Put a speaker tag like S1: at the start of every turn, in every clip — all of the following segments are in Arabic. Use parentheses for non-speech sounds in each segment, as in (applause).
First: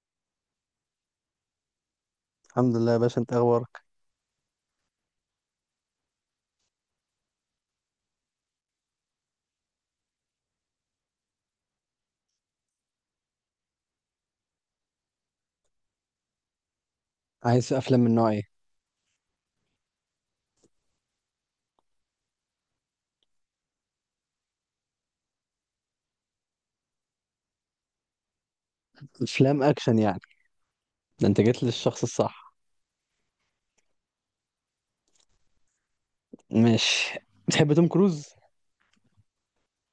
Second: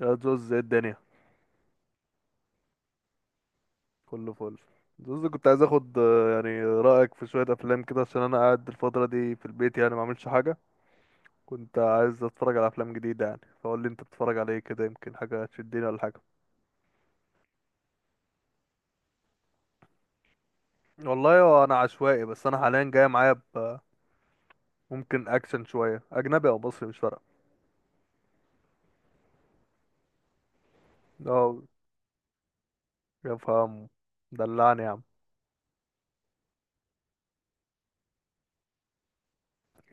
S1: يا زوز، ايه الدنيا؟
S2: الحمد لله يا باشا، انت اخبارك؟
S1: كله فل. زوز كنت عايز اخد يعني رأيك في شوية افلام كده، عشان انا قاعد الفترة دي في البيت يعني ما عملش حاجة. كنت عايز اتفرج على افلام جديدة يعني، فقول لي انت بتتفرج على ايه كده، يمكن حاجة تشدني ولا حاجة.
S2: عايز افلام من نوع ايه؟
S1: والله هو انا عشوائي، بس انا حاليا جاي معايا ب ممكن اكشن شوية، اجنبي او مصري مش فارقة.
S2: افلام اكشن يعني. ده انت
S1: اه،
S2: جيت للشخص الصح.
S1: يا فهم، دلعني يا عم.
S2: ماشي. بتحب توم كروز؟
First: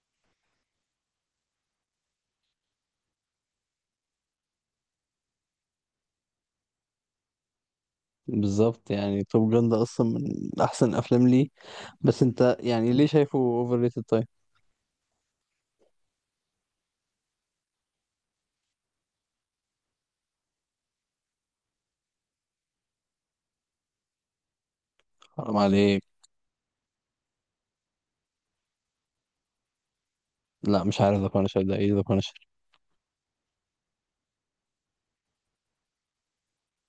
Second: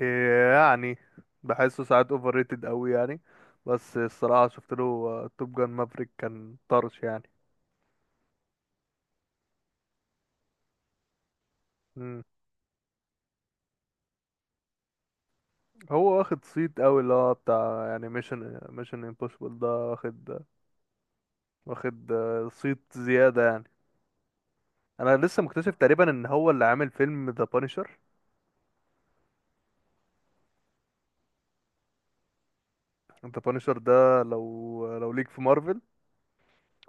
S1: إيه يعني؟ بحسه ساعات اوفر ريتد قوي يعني. بس الصراحة شفت له توب جان مافريك، كان طرش يعني.
S2: بالظبط، يعني توم جان ده اصلا من احسن افلام ليه. بس انت يعني ليه شايفه اوفر ريتد طيب؟
S1: هو واخد صيت قوي، اللي هو بتاع يعني ميشن امبوسيبل ده، واخد صيت زيادة يعني. انا لسه
S2: حرام
S1: مكتشف
S2: عليك.
S1: تقريبا ان هو اللي عامل فيلم ذا بانشر.
S2: لا مش عارف ذا بانشر ده ايه، ذا بانشر.
S1: ذا بانشر ده لو ليك في مارفل.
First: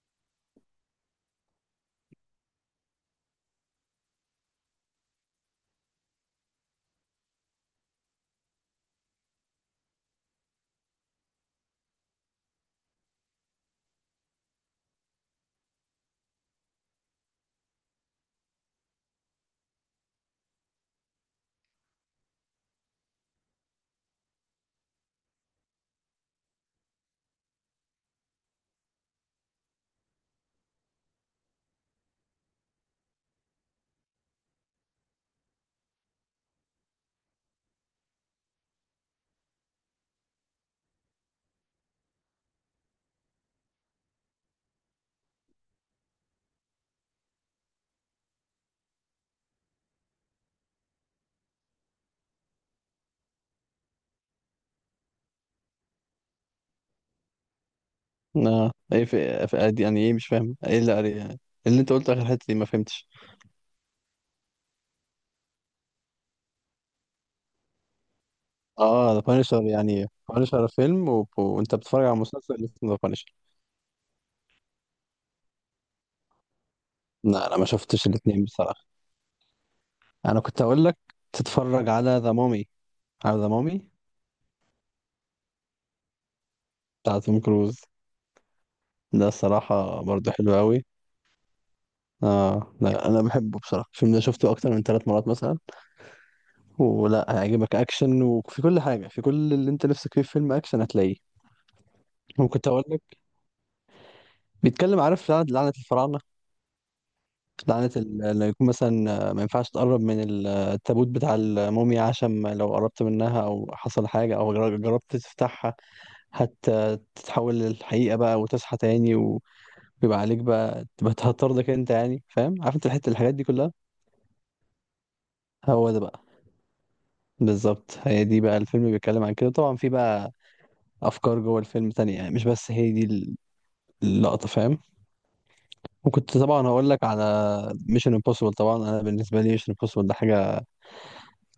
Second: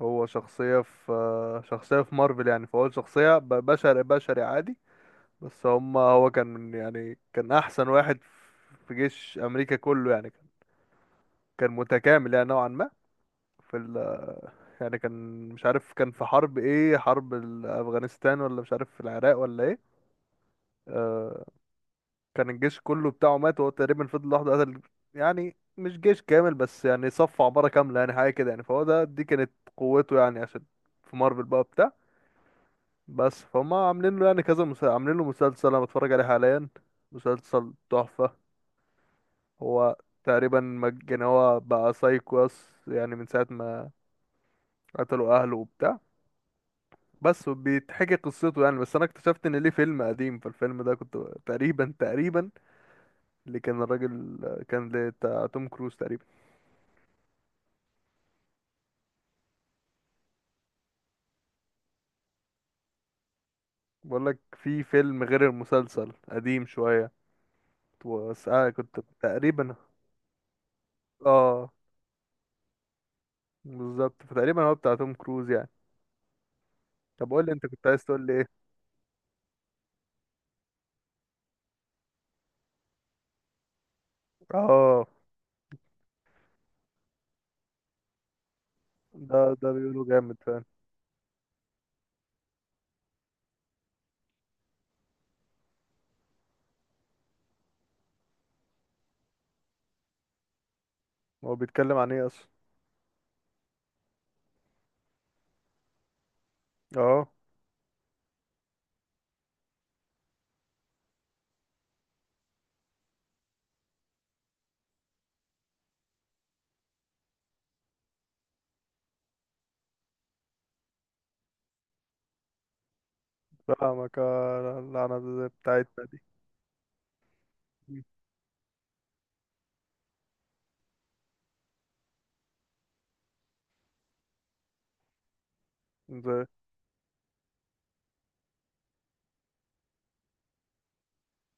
S1: هو شخصية في مارفل يعني، فهو شخصية بشري عادي. بس هو كان يعني كان احسن واحد في جيش امريكا كله يعني. كان، كان متكامل يعني نوعا ما. في ال يعني كان، مش عارف كان في حرب ايه، حرب افغانستان ولا مش عارف في العراق ولا ايه. آه. كان الجيش كله بتاعه مات، وهو تقريبا فضل لوحده قتل. يعني مش جيش كامل، بس يعني صف عبارة كاملة، يعني حاجة كده يعني. فهو ده دي كانت قوته يعني، عشان في مارفل بقى بتاع. بس فهم عاملين له يعني كذا مسلسل، عاملين له مسلسل انا بتفرج عليه حاليا. مسلسل تحفة. هو تقريبا يعني هو بقى سايكواس يعني من ساعة ما قتلوا اهله وبتاع. بس وبيتحكي قصته يعني. بس انا اكتشفت ان ليه فيلم قديم، فالفيلم ده كنت تقريبا اللي كان الراجل، كان ده بتاع توم كروز تقريبا.
S2: لا ايه في ادي يعني، ايه مش فاهم ايه اللي قري يعني. اللي انت قلته اخر حته دي ما فهمتش.
S1: بقول لك، في فيلم غير المسلسل، قديم شوية. بس كنت
S2: اه ذا بانشر
S1: تقريبا.
S2: يعني بانشر فيلم
S1: اه،
S2: وانت بتتفرج على مسلسل اسمه ذا بانشر.
S1: بالظبط، فتقريبا هو بتاع توم كروز يعني. طب قول
S2: لا
S1: لي
S2: انا ما
S1: انت كنت عايز
S2: شفتش
S1: تقول لي
S2: الاثنين
S1: ايه.
S2: بصراحه. انا كنت اقول لك تتفرج على ذا مامي. على ذا مامي
S1: اه.
S2: بتاع توم كروز. ده
S1: ده
S2: الصراحه
S1: بيقولوا
S2: برضه
S1: جامد
S2: حلو
S1: فعلا.
S2: قوي. اه لا انا بحبه بصراحه، الفيلم ده شفته اكتر من ثلاث مرات مثلا. ولا هيعجبك اكشن، وفي كل حاجه، في كل اللي انت نفسك فيه في فيلم اكشن هتلاقيه.
S1: هو بيتكلم عن ايه اصلا؟
S2: وكنت اقول لك بيتكلم، عارف لعنه الفراعنه.
S1: اه،
S2: لعنه اللي يكون مثلا، ما ينفعش تقرب من التابوت بتاع الموميا، عشان لو قربت منها او حصل حاجه او جربت تفتحها. هت- تتحول للحقيقه بقى وتصحى تاني. بيبقى عليك بقى تبقى تهطردك انت، يعني فاهم، عارف انت الحته الحاجات دي كلها.
S1: فاهمك. اللعنة
S2: هو ده
S1: بتاعتنا
S2: بقى. بالظبط هي دي بقى، الفيلم بيتكلم عن كده. طبعا في بقى افكار جوه الفيلم تانية، يعني مش بس هي دي اللقطه، فاهم. وكنت
S1: دي.
S2: طبعا هقول لك على ميشن امبوسيبل. طبعا انا بالنسبه لي ميشن امبوسيبل ده حاجه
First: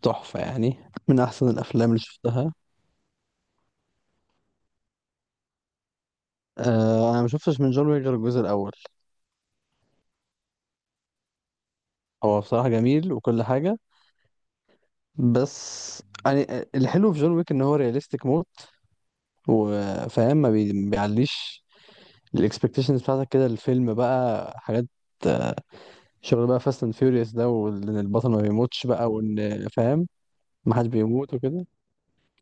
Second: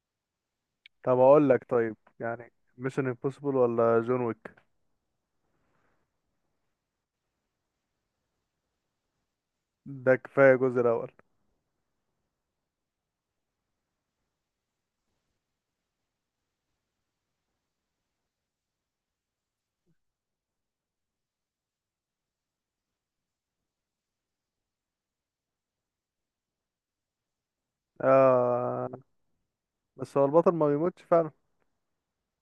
S2: تحفه يعني،
S1: طب
S2: من
S1: اقول
S2: احسن
S1: لك،
S2: الافلام
S1: طيب
S2: اللي
S1: يعني
S2: شفتها.
S1: ميشن امبوسيبل ولا جون ويك؟
S2: آه انا ما شفتش من جون ويك غير الجزء الاول.
S1: ده كفايه الجزء الاول.
S2: هو بصراحه جميل وكل حاجه. بس يعني، الحلو في جون ويك ان هو رياليستيك موت. وفاهم ما بيعليش الاكسبكتيشنز بتاعتك كده، الفيلم بقى حاجات، شغل بقى فاست اند فيوريوس ده، وان البطل ما بيموتش
S1: آه.
S2: بقى، وان فاهم،
S1: بس هو البطل ما
S2: ما حدش
S1: بيموتش فعلا.
S2: بيموت وكده.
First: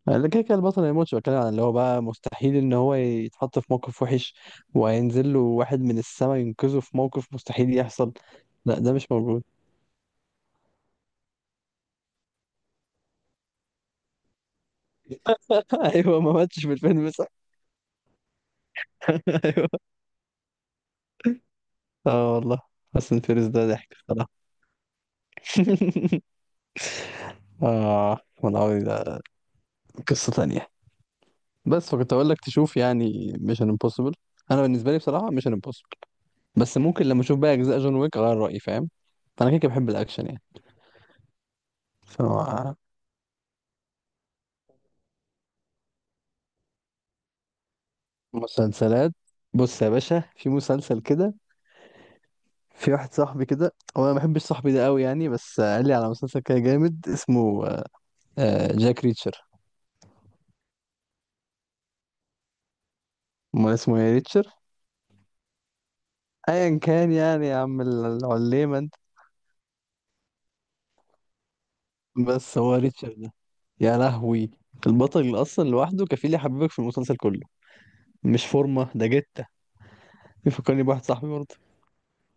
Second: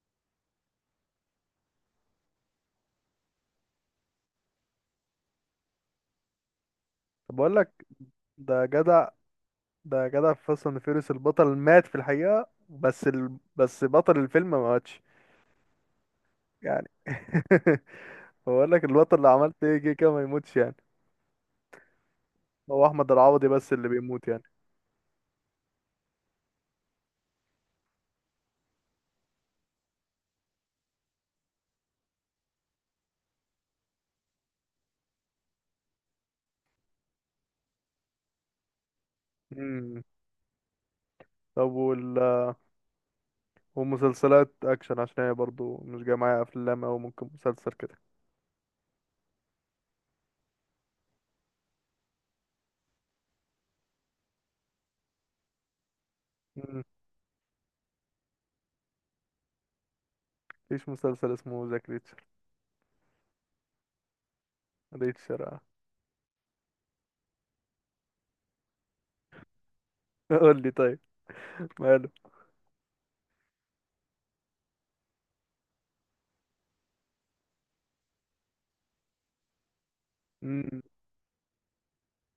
S2: لا كده كده البطل ما يموتش، بتكلم عن اللي هو بقى مستحيل ان هو يتحط في موقف وحش وهينزل له واحد من السما ينقذه في موقف
S1: طب اقول
S2: مستحيل
S1: لك،
S2: يحصل.
S1: ده
S2: لا ده
S1: جدع.
S2: مش موجود.
S1: في فاست اند فيوريوس البطل مات في الحقيقه، بس ال... بس بطل الفيلم ما ماتش
S2: (laughs) ايوه ما ماتش في
S1: يعني.
S2: الفيلم صح.
S1: (laughs) بقول لك البطل اللي
S2: (laughs)
S1: عملت
S2: ايوه.
S1: ايه كده كده ما يموتش يعني.
S2: اه والله.
S1: هو احمد
S2: فاست اند فيوريوس
S1: العوضي
S2: ده
S1: بس اللي
S2: ضحك
S1: بيموت
S2: الصراحه.
S1: يعني.
S2: (laughs) اه والله ده قصه تانية. بس فكنت اقول لك تشوف يعني ميشن امبوسيبل. انا بالنسبه لي بصراحه ميشن امبوسيبل. بس ممكن لما اشوف بقى اجزاء جون ويك اغير رايي، فاهم. فانا كده كده بحب
S1: امم
S2: الاكشن يعني.
S1: طب وال ومسلسلات اكشن، عشان هي برضو مش جايه معايا افلام، او ممكن مسلسل كده.
S2: فمسلسلات. بص يا باشا، في مسلسل كده. في واحد صاحبي كده، هو انا ما بحبش صاحبي ده قوي يعني، بس قال لي على مسلسل كده
S1: مم.
S2: جامد اسمه جاك ريتشر.
S1: مفيش مسلسل اسمه ذا.
S2: امال اسمه ايه، ريتشر؟
S1: ريتشر، اه.
S2: ايا كان يعني، يا عم العليمه انت.
S1: (laughs) قول لي طيب، ماله.
S2: بس هو ريتشر ده، يا لهوي. البطل اصلا لوحده كفيل يحببك في المسلسل كله. مش فورمة ده جتة.
S1: امم
S2: يفكرني بواحد صاحبي برضه،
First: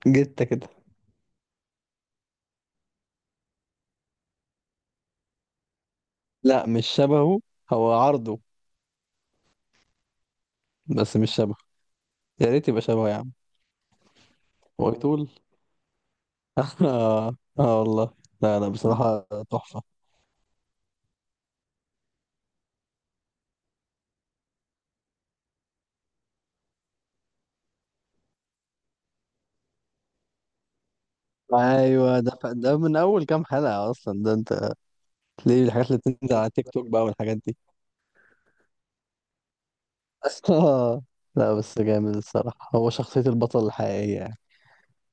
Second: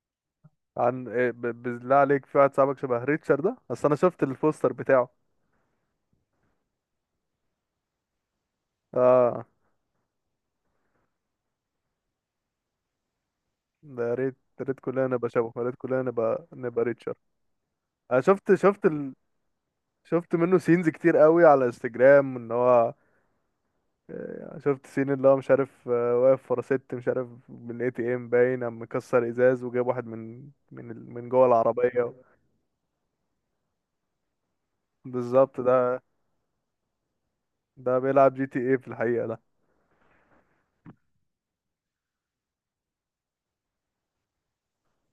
S2: جتة كده.
S1: عن إيه؟ بالله عليك، في واحد صاحبك شبه ريتشر ده؟ اصل انا شفت البوستر بتاعه.
S2: لا مش شبهه، هو عرضه
S1: اه.
S2: بس مش شبهه. يا ريت يبقى شبهه يا عم.
S1: ده يا ريت، يا ريت كلنا
S2: ويتول.
S1: نبقى شبه، يا ريت كلنا نبقى
S2: (laughs)
S1: نبقى ريتشر.
S2: اه آه والله.
S1: انا
S2: لا لا بصراحة تحفة.
S1: شفت منه سينز كتير قوي على انستجرام، ان هو شفت سين اللي هو مش عارف، واقف ورا ست مش عارف من اي تي ام باين، قام مكسر ازاز وجاب واحد من جوه العربيه.
S2: ايوه ده من اول كام حلقة اصلا ده انت.
S1: بالظبط
S2: ليه الحاجات اللي
S1: ده.
S2: بتنزل على تيك توك بقى والحاجات دي.
S1: ده بيلعب جي تي اي في الحقيقه.
S2: (laughs) آه. لا بس جامد الصراحة، هو شخصية البطل الحقيقية يعني.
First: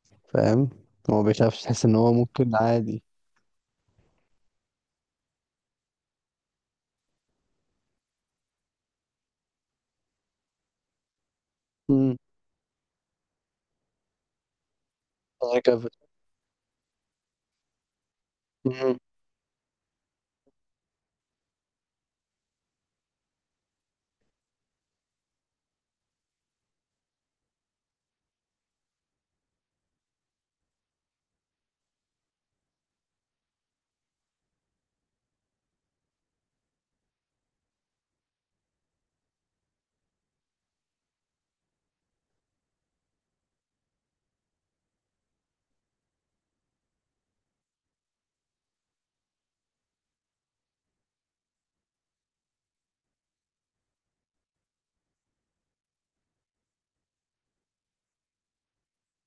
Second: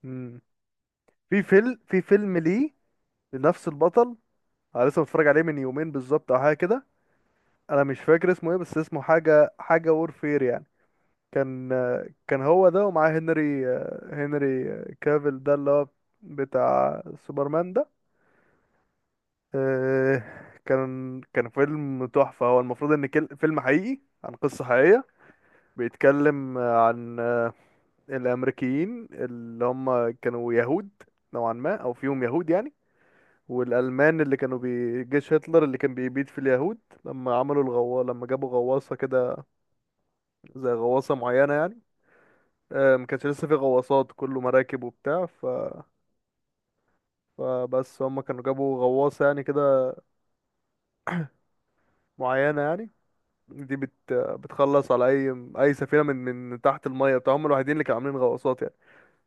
S1: ده
S2: فاهم. هو ما
S1: في
S2: بيخافش،
S1: فيلم،
S2: تحس ان هو ممكن
S1: ليه
S2: عادي.
S1: لنفس البطل. انا لسه متفرج عليه من يومين بالظبط او حاجه كده. انا مش فاكر اسمه ايه، بس اسمه حاجه حاجه وورفير يعني. كان
S2: امم.
S1: كان هو ده ومعاه هنري كافيل ده
S2: الله
S1: اللي هو
S2: يكفي.
S1: بتاع سوبرمان ده.
S2: مم.
S1: آه، كان فيلم تحفه. هو المفروض ان فيلم حقيقي عن قصه حقيقيه. بيتكلم عن الامريكيين اللي هم كانوا يهود نوعا ما، او فيهم يهود يعني، والألمان اللي كانوا جيش هتلر اللي كان بيبيد في اليهود. لما عملوا الغوا، لما جابوا غواصة كده، زي غواصة معينة يعني. ما كانش لسه في غواصات، كله مراكب وبتاع ف... فبس هم كانوا جابوا غواصة يعني كده، معينة يعني. دي بتخلص على أي أي سفينة من تحت المية بتاع، هم الوحيدين اللي كانوا عاملين غواصات يعني.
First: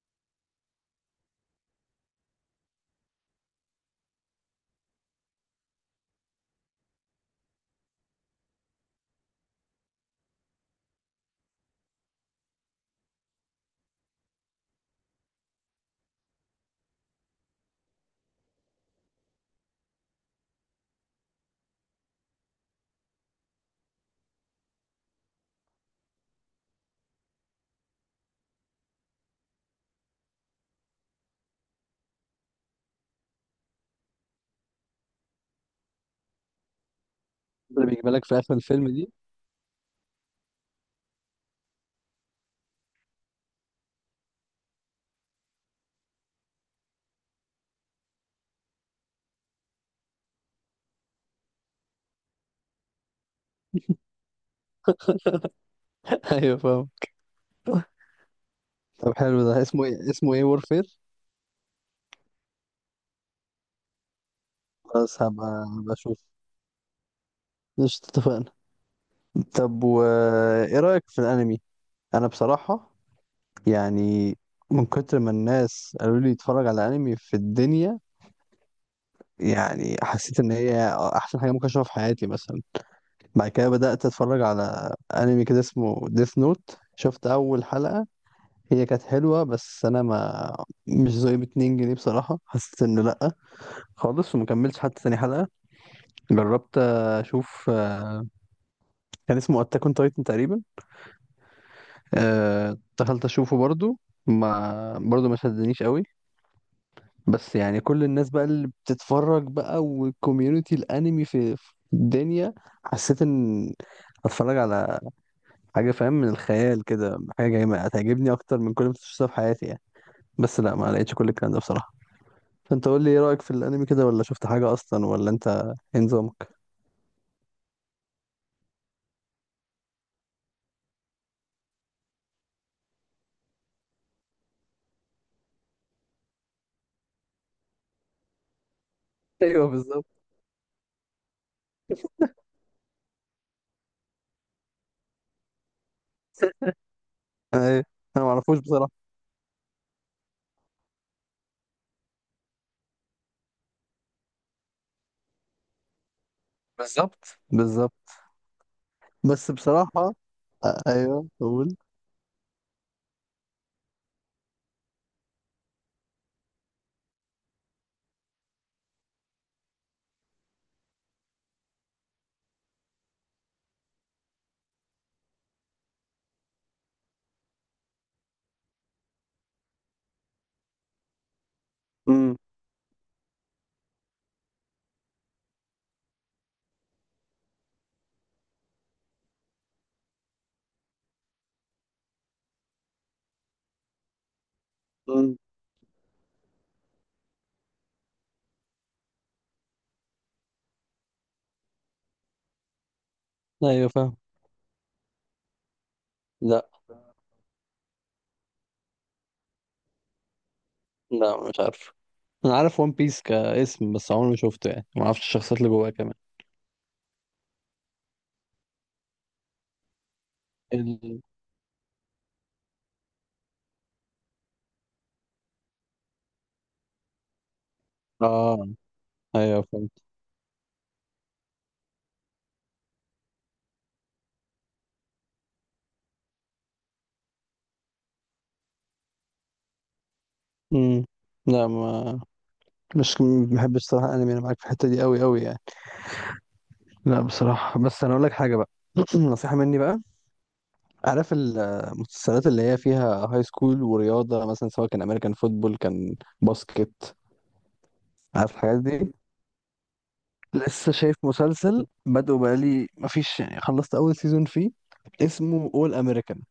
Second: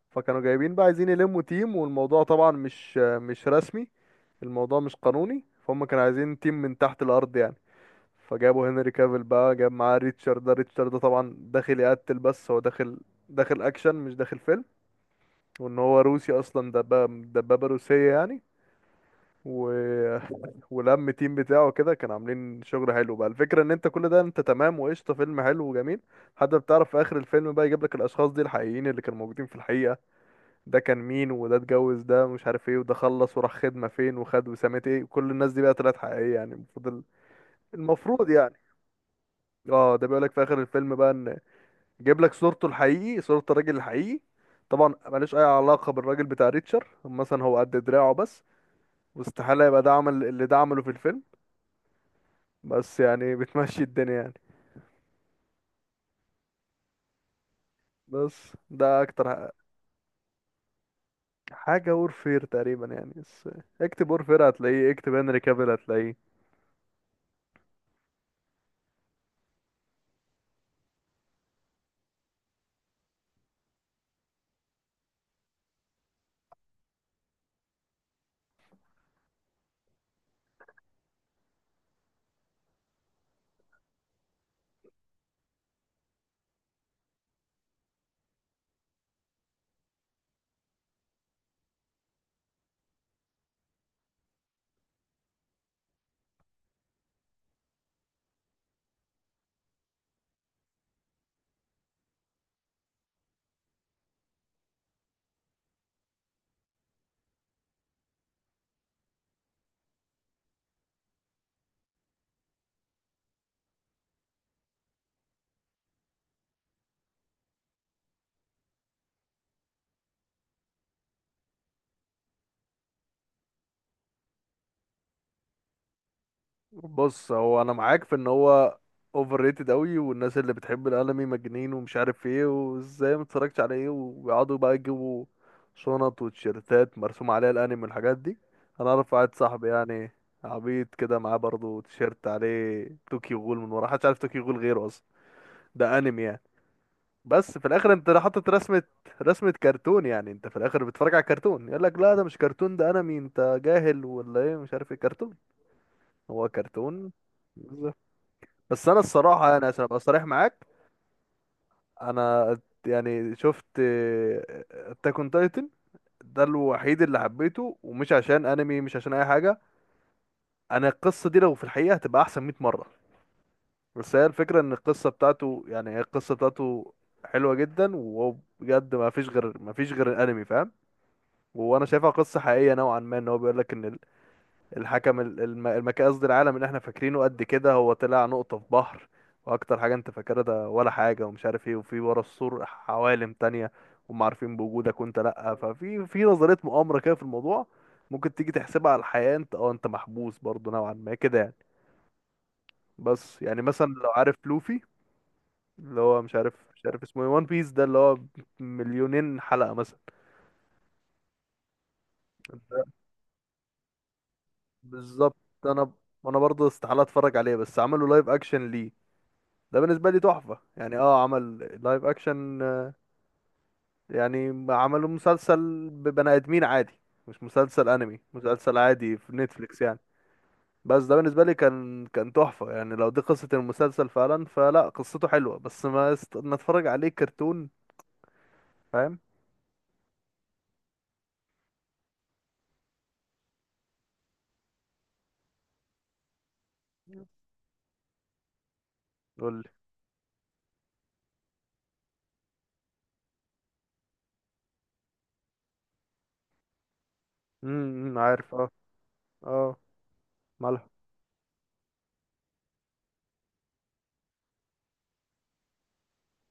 S1: فكانوا جايبين بقى، عايزين يلموا تيم، والموضوع طبعا مش رسمي. الموضوع مش قانوني، فهم كانوا عايزين تيم من تحت الأرض يعني. فجابوا هنري كافيل بقى، جاب معاه ريتشارد ده، ريتشارد ده طبعا داخل يقتل، بس هو داخل، داخل اكشن مش داخل فيلم. وان هو روسي اصلا، دبابة روسية يعني. و... (laughs) ولم تيم بتاعه كده، كان عاملين شغل حلو بقى. الفكرة ان انت كل ده انت تمام وقشطة، فيلم حلو وجميل. حتى بتعرف في اخر الفيلم بقى يجيب لك الاشخاص دي الحقيقيين اللي كانوا موجودين في الحقيقة. ده كان مين، وده اتجوز، ده مش عارف ايه، وده خلص وراح خدمة فين وخد وسامة ايه. كل الناس دي بقى طلعت حقيقية يعني المفروض.
S2: اللي بيجيبها لك
S1: المفروض
S2: في اخر
S1: يعني.
S2: الفيلم دي؟
S1: اه، ده بيقولك في اخر الفيلم بقى ان جايب لك صورته الحقيقي، صورة الراجل الحقيقي. طبعا ملوش اي علاقة بالراجل بتاع ريتشر مثلا، هو قد دراعه بس. واستحالة يبقى ده عمل اللي ده عمله في الفيلم. بس يعني (laughs) بتمشي الدنيا يعني.
S2: (laughs) ايوه فاهم. (laughs)
S1: بس ده
S2: طب
S1: اكتر
S2: حلو، ده اسمه ايه، اسمه ايه وورفير؟
S1: حاجة وورفير تقريبا يعني. بس اكتب وورفير هتلاقيه، اكتب
S2: خلاص
S1: هنري
S2: هبقى،
S1: كافيل
S2: هبقى
S1: هتلاقيه.
S2: اشوف، مش اتفقنا. طب و، ايه رأيك في الانمي؟ انا بصراحة يعني، من كتر ما الناس قالوا لي اتفرج على انمي في الدنيا، يعني حسيت ان هي احسن حاجة ممكن اشوفها في حياتي مثلا. بعد كده بدأت اتفرج على انمي كده اسمه ديث نوت، شفت اول حلقة، هي كانت حلوة بس انا ما، مش زي ب 2 جنيه بصراحة، حسيت انه لأ خالص ومكملتش حتى تاني حلقة. جربت اشوف، كان اسمه اتاك اون تايتن تقريبا، أه دخلت اشوفه برضو، ما برضو ما شدنيش قوي. بس يعني كل الناس بقى اللي بتتفرج بقى، والكوميونتي الانمي في الدنيا، حسيت ان اتفرج على حاجه فاهم، من الخيال كده، حاجه جايه هتعجبني اكتر من كل ما شفتها في حياتي يعني. بس لا ما لقيتش كل الكلام ده بصراحه. فانت قول لي، ايه رايك في الانمي كده، ولا شفت حاجه اصلا، ولا انت إيه نظامك؟
S1: بص هو انا معاك في ان هو اوفر ريتد قوي، والناس اللي بتحب الانمي مجانين ومش عارف ايه، وازاي ما اتفرجتش على ايه، ويقعدوا بقى يجيبوا شنط وتيشيرتات مرسوم عليها الانمي والحاجات دي. انا اعرف واحد
S2: (laughs)
S1: صاحبي
S2: ايوه بالظبط.
S1: يعني عبيط كده، معاه برضه تيشيرت عليه توكيو غول، من ورا محدش عارف توكيو غول غيره اصلا. ده انمي يعني،
S2: (laughs)
S1: بس في
S2: ايوه
S1: الاخر انت
S2: انا ما
S1: حاطط
S2: اعرفوش
S1: رسمة،
S2: بصراحه.
S1: رسمة كرتون يعني. انت في الاخر بتتفرج على كرتون، يقول لك لا ده مش كرتون، ده انمي، انت جاهل ولا ايه مش عارف ايه. كرتون هو كرتون.
S2: بالظبط بالظبط.
S1: بس انا الصراحه
S2: بس
S1: يعني عشان ابقى
S2: بصراحة،
S1: صريح معاك،
S2: أيوه قول.
S1: انا يعني شفت اتاك اون تايتن، ده الوحيد اللي حبيته، ومش عشان انمي مش عشان اي حاجه. انا القصه دي لو في الحقيقه هتبقى احسن 100 مره. بس هي الفكره ان القصه بتاعته يعني هي القصه بتاعته حلوه جدا. وهو بجد ما فيش غير الانمي فاهم. وانا شايفها
S2: امم.
S1: قصه حقيقيه نوعا ما، ان هو بيقول لك ان الحكم المكان، قصدي العالم اللي احنا فاكرينه قد كده هو طلع نقطة في بحر. واكتر حاجة انت فاكرها ده ولا حاجة ومش عارف ايه، وفي ورا السور عوالم تانية، هم عارفين بوجودك وانت
S2: امم.
S1: لأ. ففي نظرية مؤامرة كده في الموضوع. ممكن تيجي تحسبها على الحياة، انت انت محبوس برضه نوعا ما كده يعني. بس يعني مثلا
S2: ايوه
S1: لو
S2: فاهم.
S1: عارف لوفي، اللي هو
S2: لا
S1: مش عارف اسمه ايه، وان بيس ده اللي هو مليونين حلقة مثلا.
S2: لا مش عارف. انا عارف
S1: ده
S2: ون بيس كاسم، بس عمري ما شفته، يعني ما اعرفش
S1: بالظبط.
S2: الشخصيات اللي جواه
S1: انا
S2: كمان.
S1: انا برضه استحالة اتفرج عليه. بس عملوا لايف اكشن ليه، ده بالنسبة لي تحفة يعني.
S2: ال...
S1: اه، عمل لايف اكشن، يعني عملوا مسلسل ببني ادمين عادي، مش مسلسل انمي،
S2: اه
S1: مسلسل عادي في
S2: ايوه
S1: نتفليكس يعني.
S2: فهمت.
S1: بس ده بالنسبة لي كان تحفة يعني، لو دي قصة المسلسل فعلا فلا، قصته حلوة. بس ما اتفرج عليه كرتون، فاهم.
S2: امم. لا، ما مش ما بحبش صراحة انمي، انا معاك في الحتة دي قوي قوي يعني. لا بصراحة، بس أنا أقول لك حاجة بقى. (clears throat)
S1: قول
S2: نصيحة
S1: لي.
S2: مني بقى. عارف المسلسلات اللي هي فيها هاي سكول ورياضة، مثلا سواء كان أمريكان فوتبول، كان باسكت.
S1: امم،
S2: عارف
S1: عارف، اه.
S2: الحاجات دي.
S1: اه، مالها.
S2: لسه شايف مسلسل بدأه بقالي مفيش، يعني خلصت أول سيزون فيه، اسمه أول أمريكان.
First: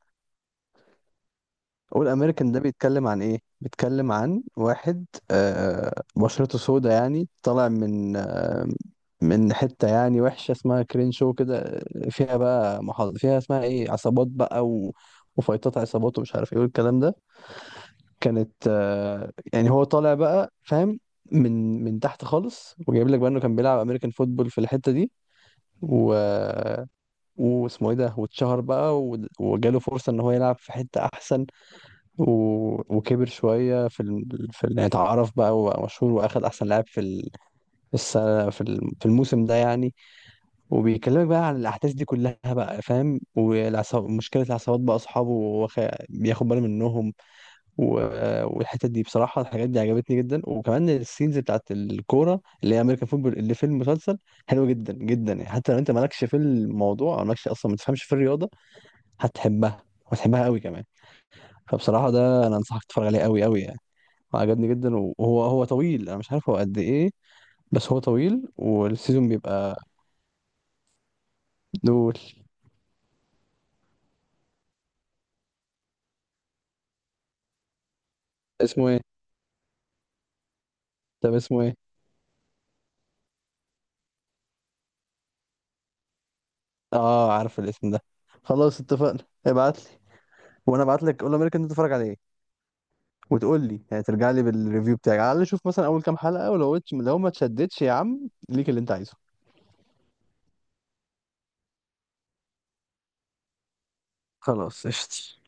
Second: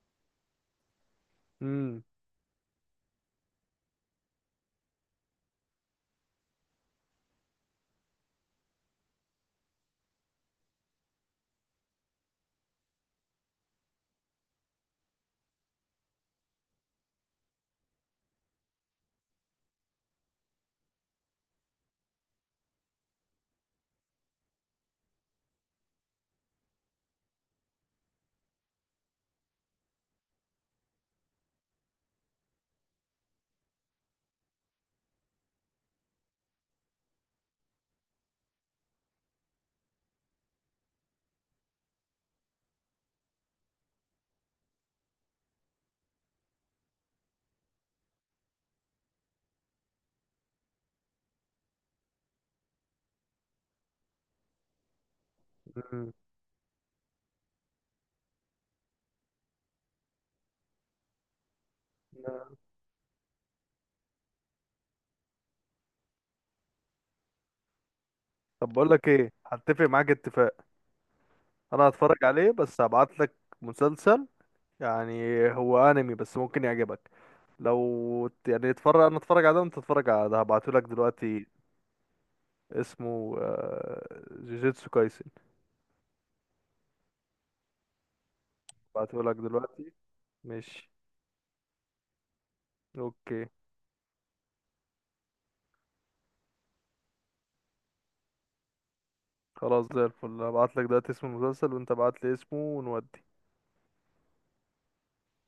S1: امم.
S2: أول أمريكان ده بيتكلم عن إيه؟ بيتكلم عن واحد، بشرته سودا، يعني طالع من، من حتة يعني وحشة اسمها كرينشو كده، فيها بقى محاضرة فيها اسمها إيه، عصابات بقى وفايتات عصابات ومش عارف إيه والكلام ده. كانت، يعني هو طالع بقى فاهم، من تحت خالص، وجايب لك بقى إنه كان بيلعب أمريكان فوتبول في الحتة دي. و، واسمه ايه ده، واتشهر بقى وجاله فرصة ان هو يلعب في حتة احسن. و... وكبر شوية اتعرف بقى وبقى مشهور، واخد احسن لاعب في السنة في الموسم ده يعني. وبيكلمك بقى عن الاحداث دي كلها بقى فاهم، والعصاب، مشكلة العصابات بقى اصحابه بياخد باله منهم. و... والحتة دي بصراحة الحاجات دي عجبتني جدا، وكمان السينز بتاعت الكورة اللي هي امريكان فوتبول اللي في المسلسل حلوة جدا جدا يعني، حتى لو انت
S1: أمم.
S2: مالكش في الموضوع او مالكش اصلا ما تفهمش في الرياضة هتحبها، وهتحبها قوي كمان. فبصراحة ده أنا أنصحك تتفرج عليه قوي قوي يعني، وعجبني جدا. وهو طويل، أنا مش عارف هو قد إيه، بس هو طويل
S1: طب بقول لك
S2: والسيزون
S1: ايه،
S2: بيبقى
S1: هتفق معاك اتفاق، انا
S2: دول.
S1: هتفرج عليه بس هبعت لك مسلسل يعني، هو انمي بس ممكن يعجبك. لو يعني
S2: اسمه إيه؟
S1: اتفرج، انا اتفرج على ده، وانت تتفرج على ده. هبعتهولك
S2: طب
S1: دلوقتي.
S2: اسمه إيه؟
S1: اسمه جوجيتسو كايسن.
S2: آه عارف الاسم ده. خلاص اتفقنا،
S1: هبعتهولك
S2: ابعت لي.
S1: دلوقتي.
S2: وأنا
S1: ماشي.
S2: ابعت لك أول أمريكا أنت تتفرج عليه،
S1: اوكي.
S2: وتقول لي يعني، ترجع لي بالريفيو بتاعك، على الأقل شوف مثلا أول كام حلقة، ولو لو ما تشدتش يا عم ليك اللي أنت عايزه.
S1: خلاص زي الفل، هبعتلك دلوقتي اسم المسلسل، وانت ابعتلي اسمه ونودي.
S2: خلاص قشطة.